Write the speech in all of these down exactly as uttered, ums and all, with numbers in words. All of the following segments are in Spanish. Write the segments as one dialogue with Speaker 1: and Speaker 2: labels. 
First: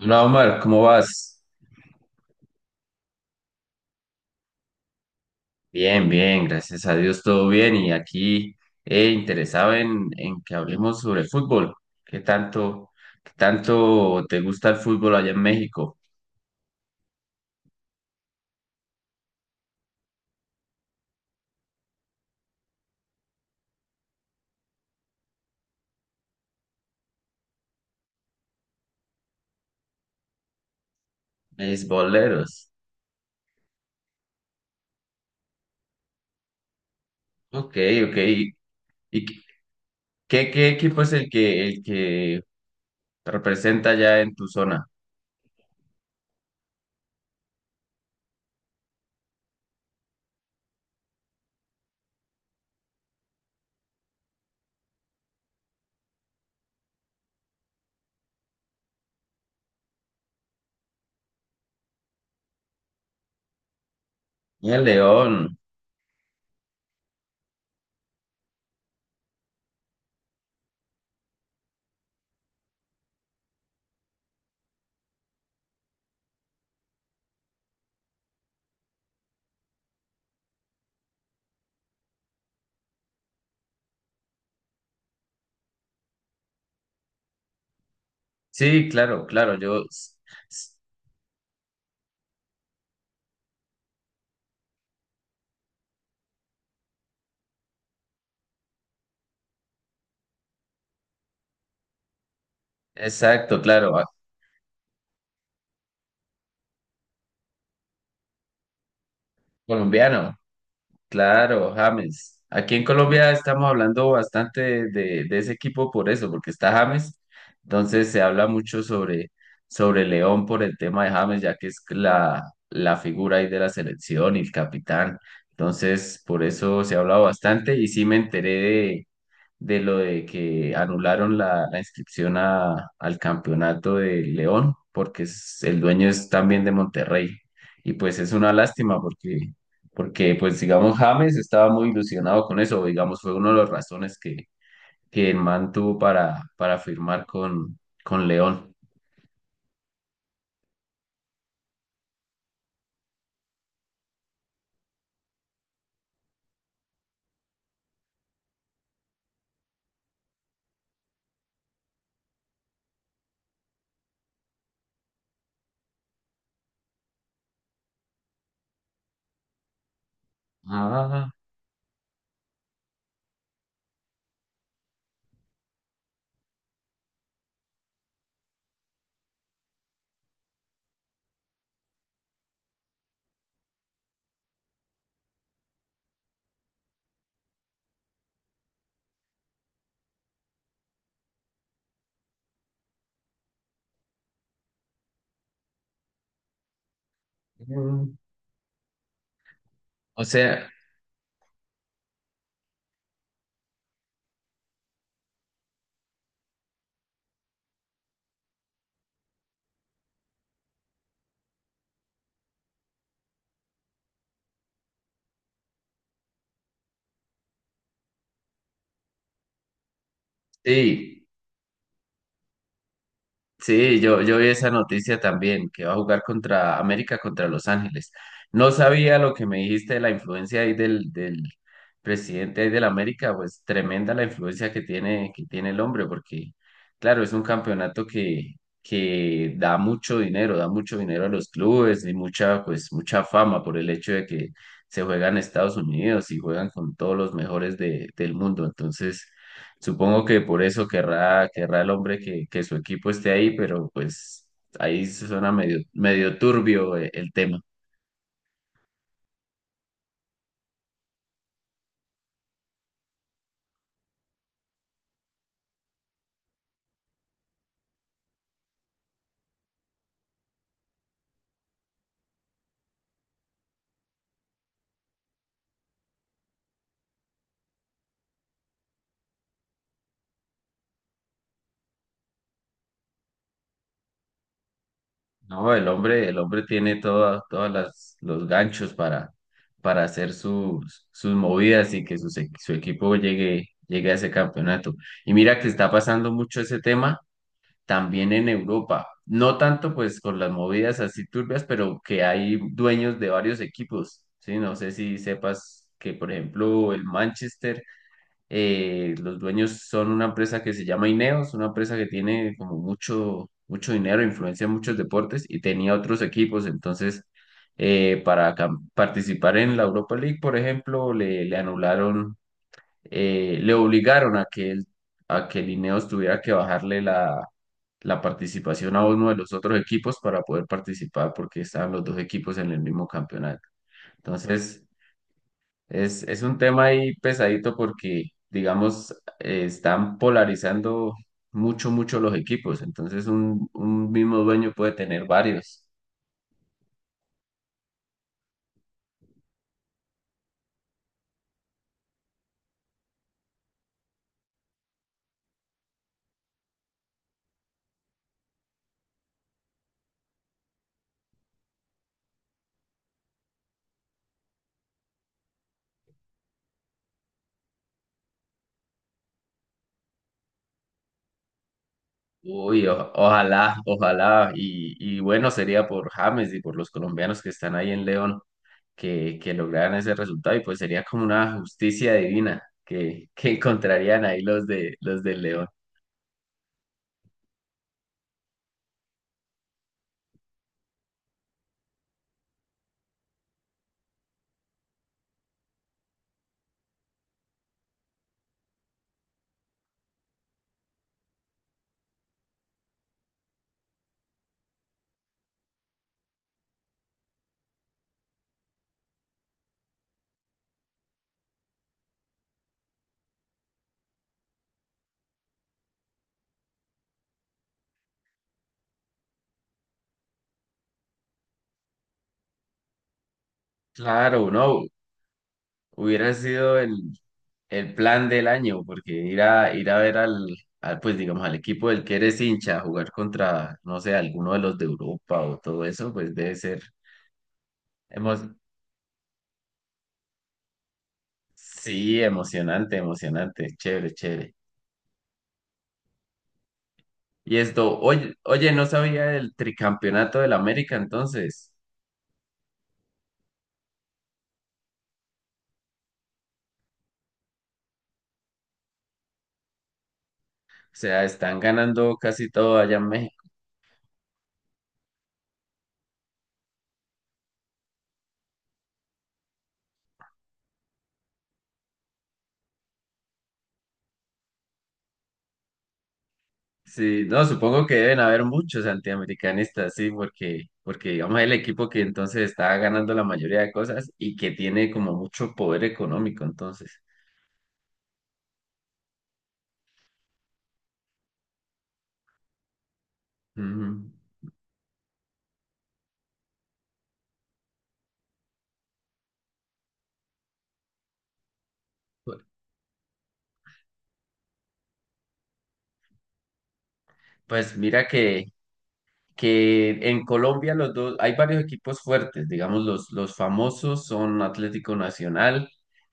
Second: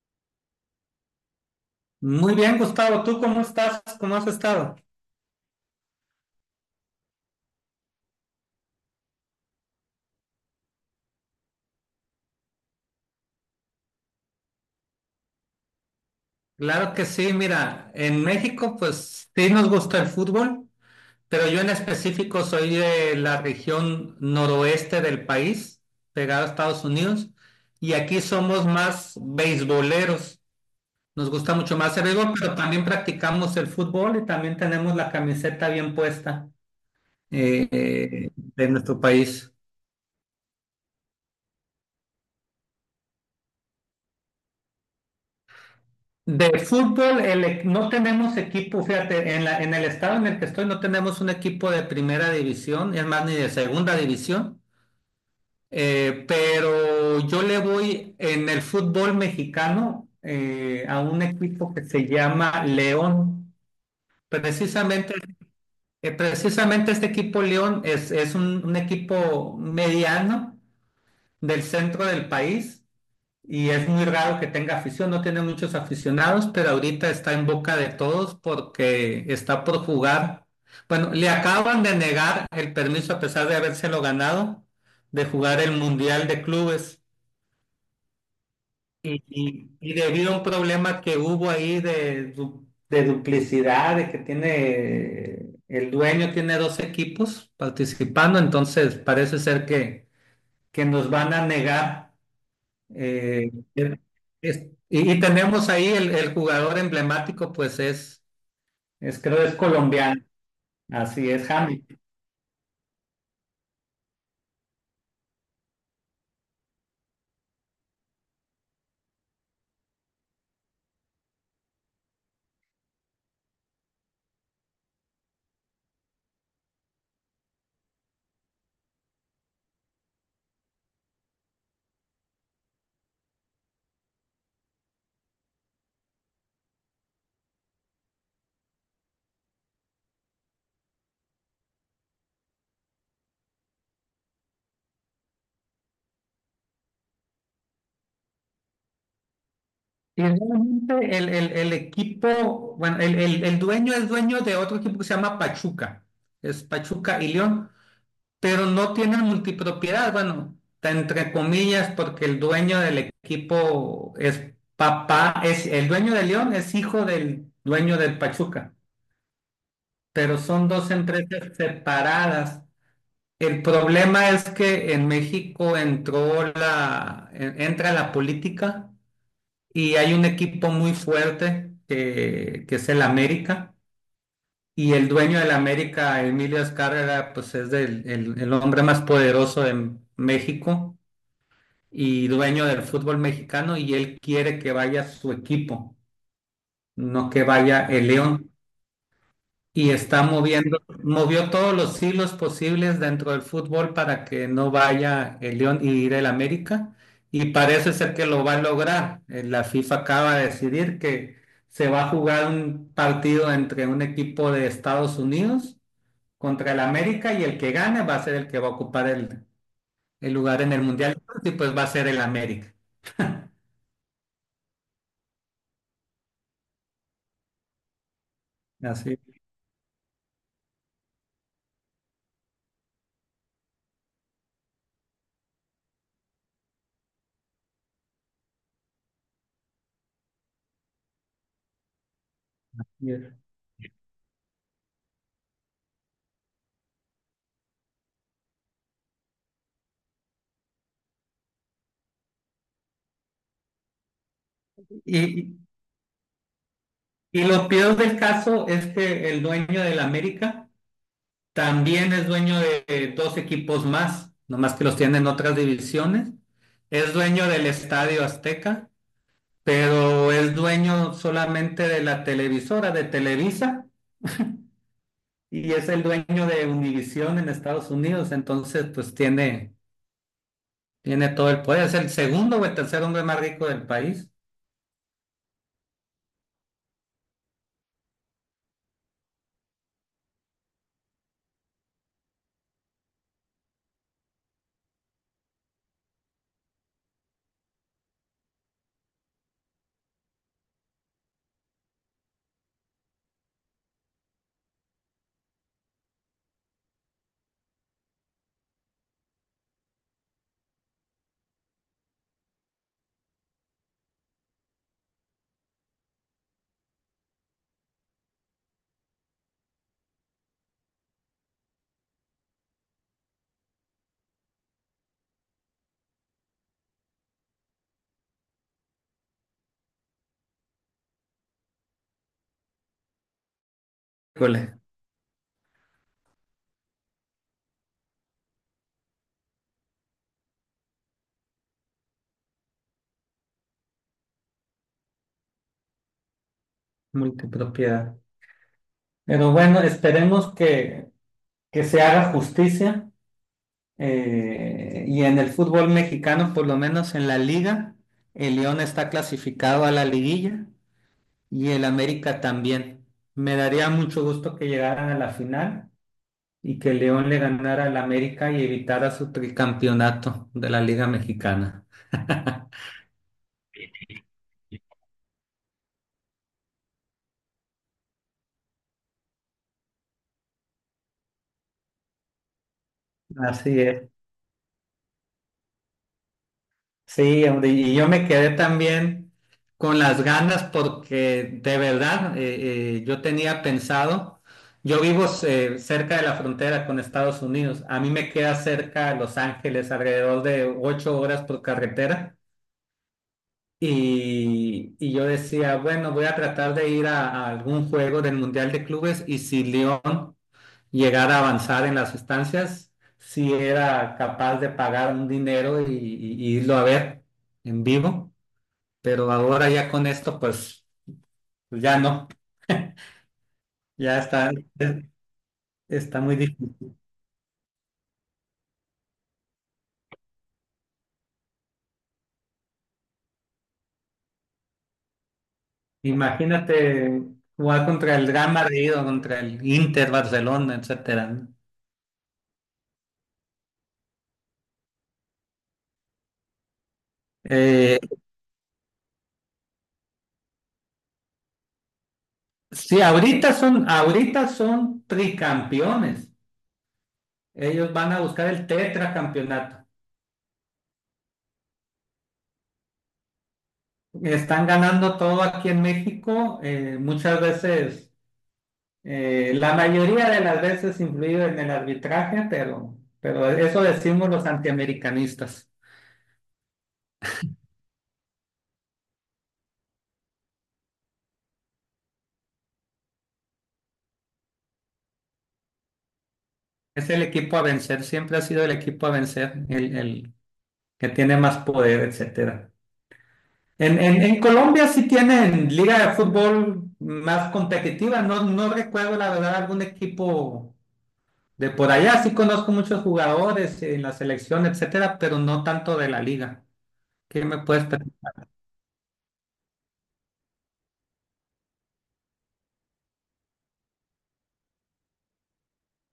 Speaker 1: Hola Omar, ¿cómo vas?
Speaker 2: Muy bien, Gustavo, ¿tú cómo estás? ¿Cómo has estado?
Speaker 1: Bien, bien, gracias a Dios, todo bien. Y aquí eh, interesado en, en que hablemos sobre fútbol. ¿Qué tanto, ¿Qué tanto te gusta el fútbol allá en México?
Speaker 2: Claro que sí, mira, en México pues sí nos gusta el fútbol, pero yo en específico soy de la región noroeste del país, pegado a Estados Unidos, y aquí somos más beisboleros. Nos gusta mucho más el béisbol, pero
Speaker 1: Beisboleros.
Speaker 2: también practicamos el fútbol y también tenemos la camiseta bien puesta eh,
Speaker 1: Ok, ok.
Speaker 2: eh, de nuestro
Speaker 1: ¿Y
Speaker 2: país.
Speaker 1: qué, qué equipo es el que, el que te representa allá en tu zona?
Speaker 2: De fútbol, el e- no tenemos equipo, fíjate, en la, en el estado en el que estoy no tenemos un equipo de primera división, es más, ni de segunda división, eh, pero yo le voy en el fútbol mexicano eh, a un equipo que se llama León.
Speaker 1: Y El
Speaker 2: Precisamente,
Speaker 1: León.
Speaker 2: eh, precisamente este equipo León es, es un, un equipo mediano del centro del país y es muy raro que tenga afición, no tiene muchos aficionados, pero ahorita está en boca de todos porque está por jugar. Bueno, le acaban de negar el permiso, a pesar de habérselo ganado, de jugar el Mundial de Clubes.
Speaker 1: Sí,
Speaker 2: Y,
Speaker 1: claro, claro,
Speaker 2: y-
Speaker 1: yo.
Speaker 2: y
Speaker 1: s-
Speaker 2: debido a un
Speaker 1: s-
Speaker 2: problema que hubo ahí de, du- de duplicidad, de que tiene, el dueño tiene dos equipos participando, entonces parece ser que, que nos van a negar. Eh,
Speaker 1: exacto, claro.
Speaker 2: el-
Speaker 1: ah,
Speaker 2: es- y, y tenemos ahí el, el jugador emblemático, pues es, es, creo es colombiano,
Speaker 1: Colombiano.
Speaker 2: así es,
Speaker 1: Claro,
Speaker 2: James.
Speaker 1: James. Aquí en Colombia estamos hablando bastante de, de- de ese equipo por eso, porque está James. Entonces se habla mucho sobre, sobre León por el tema de James, ya que es la, la figura ahí de la selección y el capitán. Entonces, por eso se ha hablado bastante y sí me enteré de lo de que anularon la, la inscripción a- al campeonato de León, porque es- el dueño es también de Monterrey. Y pues es una lástima porque, porque pues digamos James estaba muy ilusionado con eso, digamos fue una de las razones que, que el man tuvo para, para firmar con, con León.
Speaker 2: Y realmente el, el- el equipo, bueno, el, el- el dueño es dueño de otro equipo que se llama Pachuca, es Pachuca y León, pero no tienen multipropiedad, bueno, ta- entre comillas, porque el dueño del equipo es papá, es el dueño de León, es hijo del dueño del Pachuca, pero son dos
Speaker 1: Ah,
Speaker 2: empresas separadas. El problema es que en México entró la, en- entra la política y hay un equipo muy fuerte que, que es el América, y el dueño del América, Emilio Azcárraga, pues es del- el, el hombre más poderoso de México y dueño del fútbol mexicano, y él quiere que vaya su equipo, no que vaya el
Speaker 1: mm,
Speaker 2: León. Y está
Speaker 1: o sea,
Speaker 2: moviendo, movió todos los hilos posibles dentro del fútbol para que no vaya el León y ir el América. Y parece ser que lo va a lograr. Eh, La FIFA acaba de decidir que se va a jugar un partido entre un equipo de Estados Unidos contra el América, y el que gane va a ser el que va a ocupar el, el lugar en el Mundial,
Speaker 1: sí.
Speaker 2: y pues va a ser el América.
Speaker 1: Sí, yo, yo vi esa noticia también, que va a jugar contra América, contra Los Ángeles. No sabía
Speaker 2: Así
Speaker 1: lo que me dijiste de la influencia ahí del, del presidente ahí del América, pues tremenda la influencia que tiene, que tiene el hombre, porque claro, es un campeonato que, que da mucho dinero, da mucho dinero a los clubes y mucha, pues, mucha
Speaker 2: es.
Speaker 1: fama por el hecho de que se juega en Estados Unidos y juegan con todos los mejores de, del mundo. Entonces, supongo que por eso querrá, querrá el hombre que, que su equipo esté ahí, pero pues ahí
Speaker 2: Y,
Speaker 1: suena
Speaker 2: y
Speaker 1: medio, medio turbio eh, el
Speaker 2: y
Speaker 1: tema.
Speaker 2: lo peor del caso es que el dueño del América también es dueño de dos equipos más, nomás que los tiene en otras divisiones. Es dueño del Estadio Azteca, pero es dueño solamente de la televisora de Televisa, y es el dueño de Univisión en Estados Unidos. Entonces, pues tiene, tiene todo el poder. Es el segundo o el tercer hombre más rico del país.
Speaker 1: No, el hombre, el hombre tiene todas todas las, los ganchos para, para hacer sus, sus movidas y que su, su equipo llegue, llegue a ese campeonato. Y mira que está pasando mucho ese tema también en Europa. No tanto pues con las movidas así turbias, pero que hay dueños de varios equipos, ¿sí? No sé si sepas que, por ejemplo, el Manchester, eh, los dueños son una empresa que se llama Ineos, una empresa que tiene como mucho, mucho dinero, influencia en muchos deportes y tenía otros equipos, entonces eh, para cam- participar en la Europa League, por ejemplo, le, le anularon, eh, le obligaron a que el, a que el Ineos tuviera que bajarle la, la participación a uno de los otros equipos para poder participar porque estaban los dos equipos en el mismo campeonato.
Speaker 2: Híjole,
Speaker 1: Entonces, es, es un tema ahí pesadito porque, digamos, eh, están polarizando mucho, mucho los equipos. Entonces, un, un mismo dueño puede tener varios.
Speaker 2: multipropiedad. Pero bueno, esperemos que, que se haga justicia. Eh, y en el fútbol mexicano, por lo menos en la liga, el León está clasificado a la liguilla y el América también. Me daría mucho gusto que llegaran a la final y que el León le ganara al América y evitara su tricampeonato de la Liga Mexicana.
Speaker 1: Uy, o- ojalá, ojalá. Y, y bueno, sería por James y por los colombianos que están ahí en León, que, que lograran ese resultado y pues sería como una justicia divina que, que
Speaker 2: Así es.
Speaker 1: encontrarían ahí los de los del León.
Speaker 2: Sí, hombre, y yo me quedé también con las ganas porque de verdad eh, eh, yo tenía pensado, yo vivo eh, cerca de la frontera con Estados Unidos. A mí me queda cerca de Los Ángeles, alrededor de ocho horas por carretera, y, y yo decía, bueno, voy a tratar de ir a, a algún juego del Mundial de Clubes, y si León llegara a avanzar en las estancias, si era capaz de pagar un dinero y y- y irlo a ver en vivo. Pero ahora ya con esto, pues pues ya no, ya
Speaker 1: Claro,
Speaker 2: está,
Speaker 1: no,
Speaker 2: es- está
Speaker 1: hubiera
Speaker 2: muy difícil.
Speaker 1: sido el, el plan del año, porque ir a, ir a ver al, al, pues digamos, al equipo del que eres hincha, jugar contra, no sé, alguno de los de Europa o todo eso, pues debe
Speaker 2: Imagínate
Speaker 1: ser
Speaker 2: jugar contra el Real
Speaker 1: emo-
Speaker 2: Madrid o contra el Inter, Barcelona, etcétera, ¿no?
Speaker 1: sí, emocionante, emocionante, chévere, chévere. Y esto,
Speaker 2: Eh,
Speaker 1: oye, oye, no sabía del tricampeonato del América entonces.
Speaker 2: sí, ahorita son, ahorita son tricampeones. Ellos van a buscar el tetracampeonato.
Speaker 1: O sea, están ganando casi todo allá en México.
Speaker 2: Están ganando todo aquí en México, eh, muchas veces, eh, la mayoría de las veces, influido en el arbitraje, pero, pero eso decimos los antiamericanistas.
Speaker 1: Sí, no, supongo que deben haber muchos antiamericanistas, sí, porque, porque digamos el equipo que entonces está ganando la mayoría de cosas y que tiene como mucho poder económico, entonces.
Speaker 2: Es el equipo a vencer, siempre ha sido el equipo a vencer, el, el que tiene más poder, etcétera. En,
Speaker 1: Ujú.
Speaker 2: en, en Colombia sí tienen liga de fútbol más competitiva. No, no recuerdo la verdad algún equipo de por allá, sí conozco muchos jugadores en la selección, etcétera, pero no tanto de la liga. ¿Qué me
Speaker 1: Pues
Speaker 2: puedes
Speaker 1: mira
Speaker 2: platicar?
Speaker 1: que que en Colombia los dos, hay varios equipos fuertes, digamos, los, los famosos son Atlético Nacional,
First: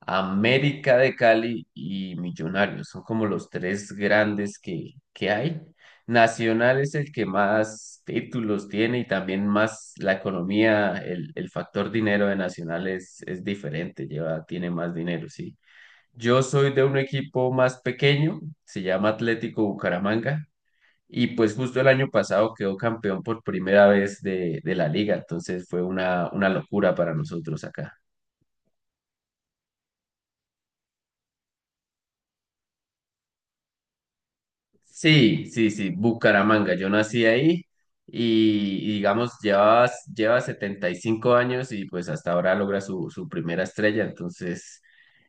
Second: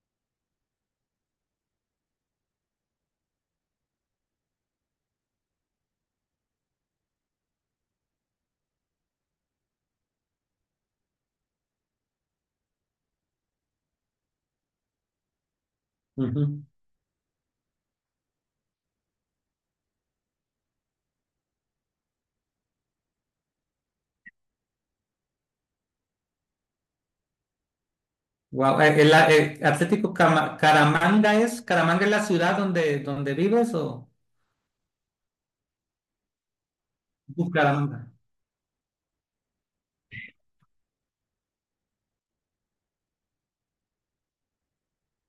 Speaker 1: América de Cali y Millonarios, son como los tres grandes que, que hay. Nacional es el que más títulos tiene y también más la economía, el, el factor dinero de Nacional es, es diferente, lleva, tiene más dinero, sí. Yo
Speaker 2: Ujú.
Speaker 1: soy de un equipo más pequeño, se llama Atlético Bucaramanga, y pues justo el año pasado quedó campeón por primera vez de, de la liga, entonces fue una, una locura para nosotros acá.
Speaker 2: Guau, eh, El, eh, Atlético Cama- Caramanga es, Caramanga es la ciudad donde, donde vives, o...
Speaker 1: Sí, sí, sí, Bucaramanga, yo nací ahí
Speaker 2: Bucaramanga.
Speaker 1: y, y digamos lleva, lleva setenta y cinco años y pues hasta ahora logra su, su primera estrella, entonces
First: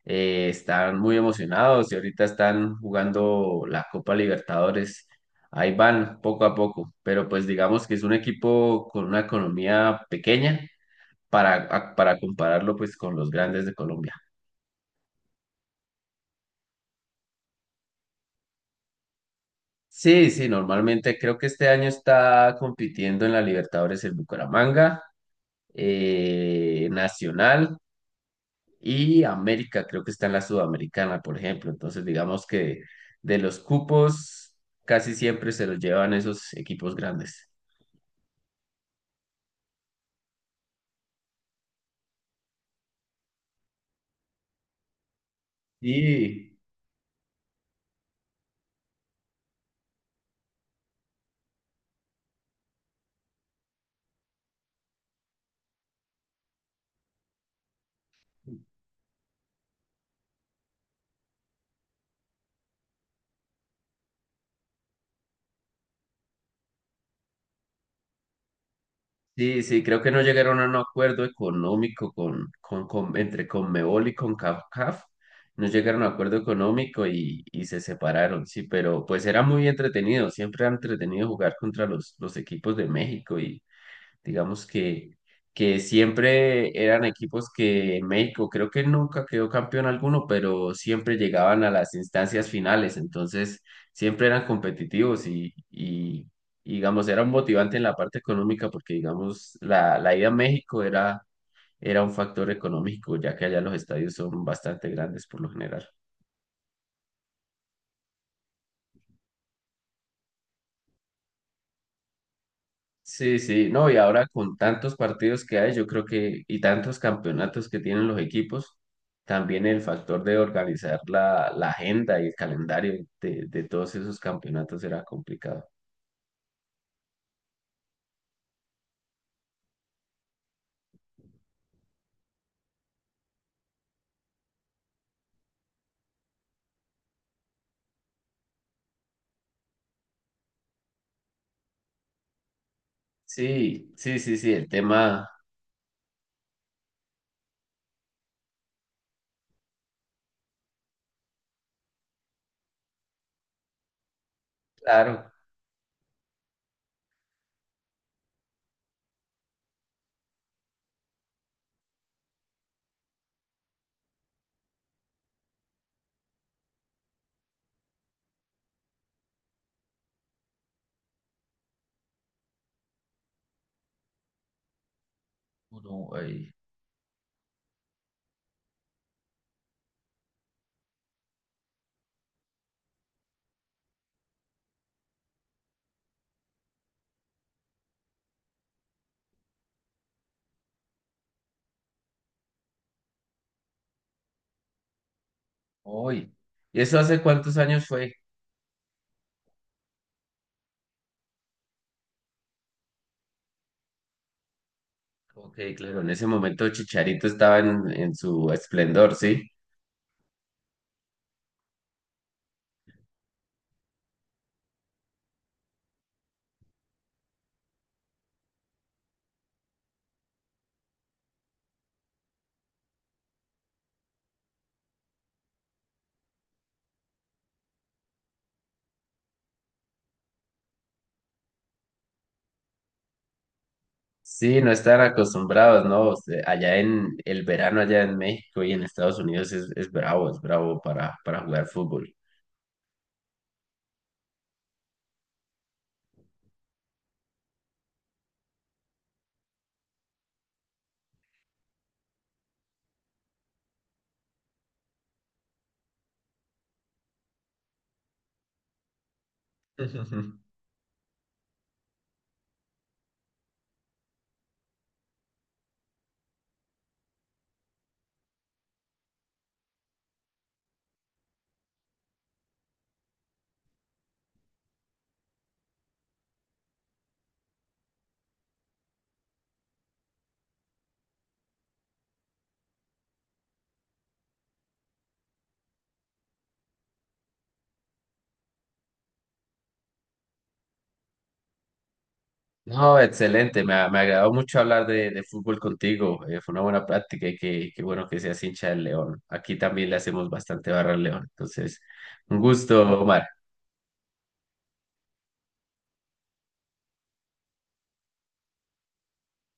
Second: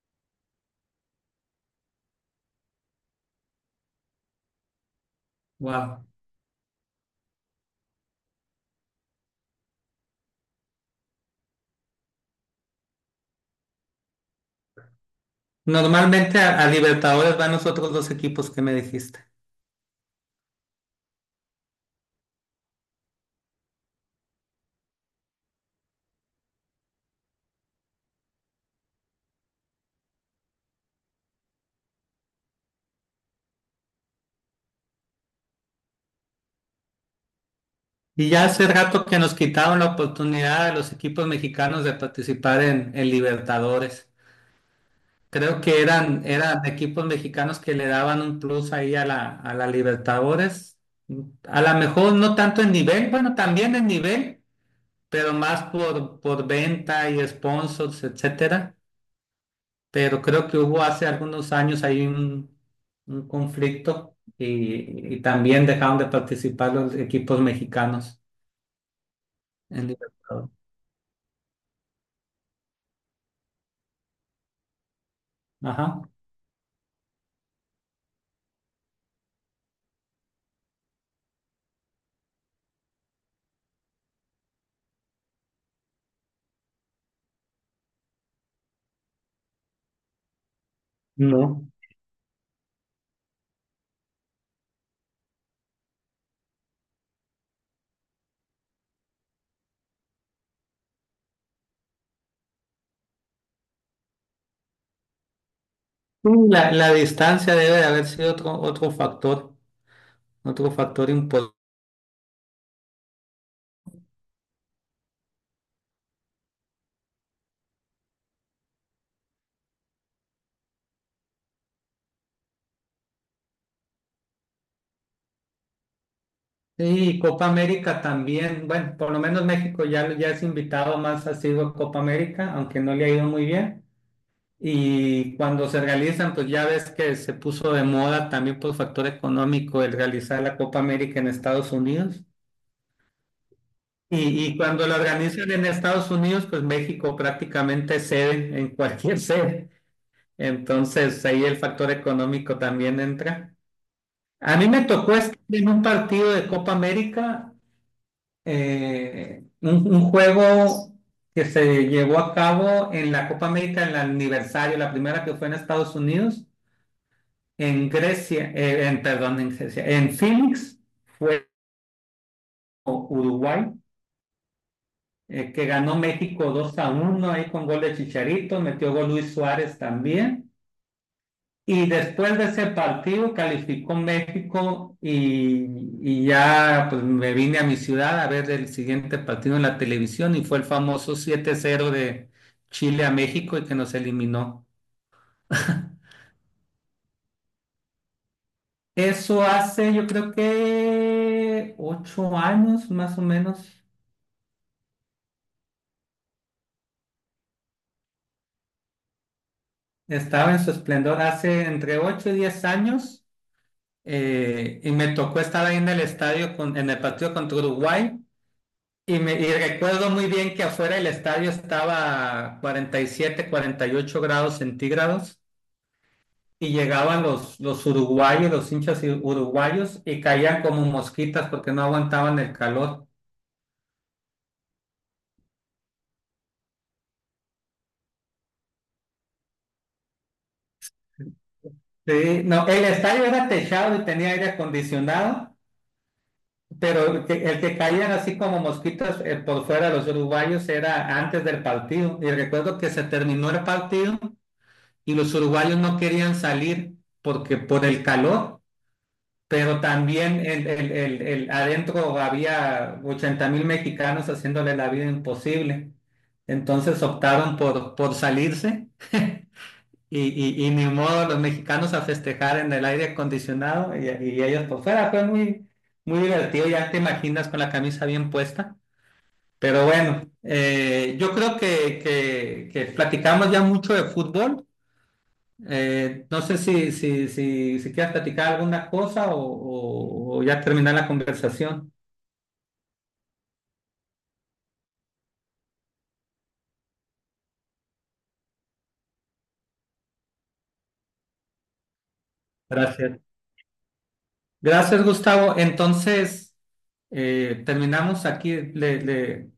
Speaker 1: eh, están muy emocionados y ahorita están jugando la Copa Libertadores. Ahí
Speaker 2: Wow.
Speaker 1: van poco a poco, pero pues digamos que es un equipo con una economía pequeña para, a- para compararlo pues con los grandes de Colombia.
Speaker 2: Normalmente a, a Libertadores van los otros dos equipos que me dijiste.
Speaker 1: Sí, sí, normalmente creo que este año está compitiendo en la Libertadores el Bucaramanga, eh, Nacional y América, creo que está en la Sudamericana, por ejemplo. Entonces, digamos que de los cupos casi siempre se los llevan esos equipos grandes.
Speaker 2: Y ya hace rato que nos quitaron la oportunidad a los equipos mexicanos de participar en, en Libertadores. Creo que eran,
Speaker 1: Sí.
Speaker 2: eran equipos mexicanos que le daban un plus ahí a la, a la Libertadores. A lo mejor no tanto en nivel, bueno, también en nivel, pero más por, por venta y sponsors, etcétera, pero creo que hubo hace algunos años ahí un, un conflicto, y, y también dejaron de participar los equipos mexicanos
Speaker 1: Sí, sí,
Speaker 2: en
Speaker 1: creo que no
Speaker 2: Libertadores.
Speaker 1: llegaron a un acuerdo económico con, con, con- entre Conmebol y con CONCACAF. No llegaron
Speaker 2: Ajá.
Speaker 1: a un acuerdo económico y, y se separaron, sí, pero pues era muy entretenido. Siempre era entretenido jugar contra los, los equipos de México. Digamos que, que siempre eran equipos que México creo que nunca quedó campeón alguno, pero siempre llegaban
Speaker 2: No.
Speaker 1: a las instancias finales, entonces siempre eran competitivos y, y, y, digamos, era un motivante en la parte económica porque, digamos, la, la ida a México era, era un factor económico, ya que allá los estadios son bastante grandes por lo general.
Speaker 2: La, la distancia debe de haber sido otro, otro factor, otro factor importante.
Speaker 1: Sí, sí, no, y ahora con tantos partidos que hay, yo creo que, y tantos campeonatos que tienen los equipos, también el factor de organizar la, la agenda y el calendario de, de todos esos campeonatos era complicado.
Speaker 2: Y Copa América también, bueno, por lo menos México ya, ya es invitado más asiduo a Copa América, aunque no le ha ido muy bien. Y cuando se realizan, pues ya ves que se puso de moda también por factor económico el realizar la Copa América en Estados Unidos.
Speaker 1: Sí, sí, sí,
Speaker 2: Y,
Speaker 1: sí,
Speaker 2: y
Speaker 1: el
Speaker 2: cuando lo
Speaker 1: tema,
Speaker 2: organizan en Estados Unidos, pues México prácticamente cede en cualquier sede. Entonces ahí el factor económico también entra. A mí me tocó
Speaker 1: claro,
Speaker 2: estar en un partido de Copa América, eh, un, un juego que se llevó a cabo en la Copa América, en el aniversario, la primera que fue en Estados Unidos. En Grecia, eh, en, perdón, en Grecia, en Phoenix, fue Uruguay, eh, que ganó México
Speaker 1: Uruguay,
Speaker 2: dos a uno ahí con gol de Chicharito, metió gol Luis Suárez también. Y después de ese partido calificó México, y, y ya pues me vine a mi ciudad a ver el siguiente partido en la televisión, y fue el famoso siete cero de Chile a México y que nos eliminó.
Speaker 1: hoy. ¿Y eso hace cuántos años fue?
Speaker 2: Eso hace yo creo que ocho años más o menos.
Speaker 1: Ok, claro, en ese momento Chicharito estaba en, en su esplendor, ¿sí?
Speaker 2: Estaba en su esplendor hace entre ocho y diez años, eh, y me tocó estar ahí en el estadio, con- en el partido contra Uruguay, y, me, y recuerdo muy bien que afuera del estadio estaba cuarenta y siete cuarenta y ocho grados centígrados, y llegaban los, los uruguayos, los hinchas i- uruguayos, y caían como mosquitas porque no aguantaban el calor.
Speaker 1: Sí, no estar acostumbrados, ¿no? O sea, allá en el verano, allá en México y en Estados Unidos es, es bravo, es bravo para, para jugar fútbol.
Speaker 2: Sí, no, el estadio era techado y tenía aire acondicionado. Pero el que, el que caían así como mosquitas eh, por fuera los uruguayos, era antes del partido. Y recuerdo que se terminó el partido y los uruguayos no querían salir porque por el calor, pero también el, el, el, el- adentro había ochenta mil mexicanos haciéndole la vida imposible. Entonces optaron por, por salirse y, y, y ni modo, los mexicanos a festejar en el aire acondicionado y, y ellos por fuera. Fue muy, muy divertido, ya te imaginas con la camisa bien puesta. Pero bueno, eh, yo creo que, que, que platicamos ya mucho de fútbol. Eh, no sé si, si, si, si quieres platicar alguna cosa o, o- o ya terminar la conversación.
Speaker 1: No, excelente, me, ha- me agradó mucho hablar de, de fútbol contigo, eh, fue una buena práctica y qué, qué bueno que seas hincha del León. Aquí también le hacemos bastante barra al León, entonces, un gusto,
Speaker 2: Gracias.
Speaker 1: Omar.
Speaker 2: Gracias, Gustavo. Entonces, eh, terminamos aquí. Le, le-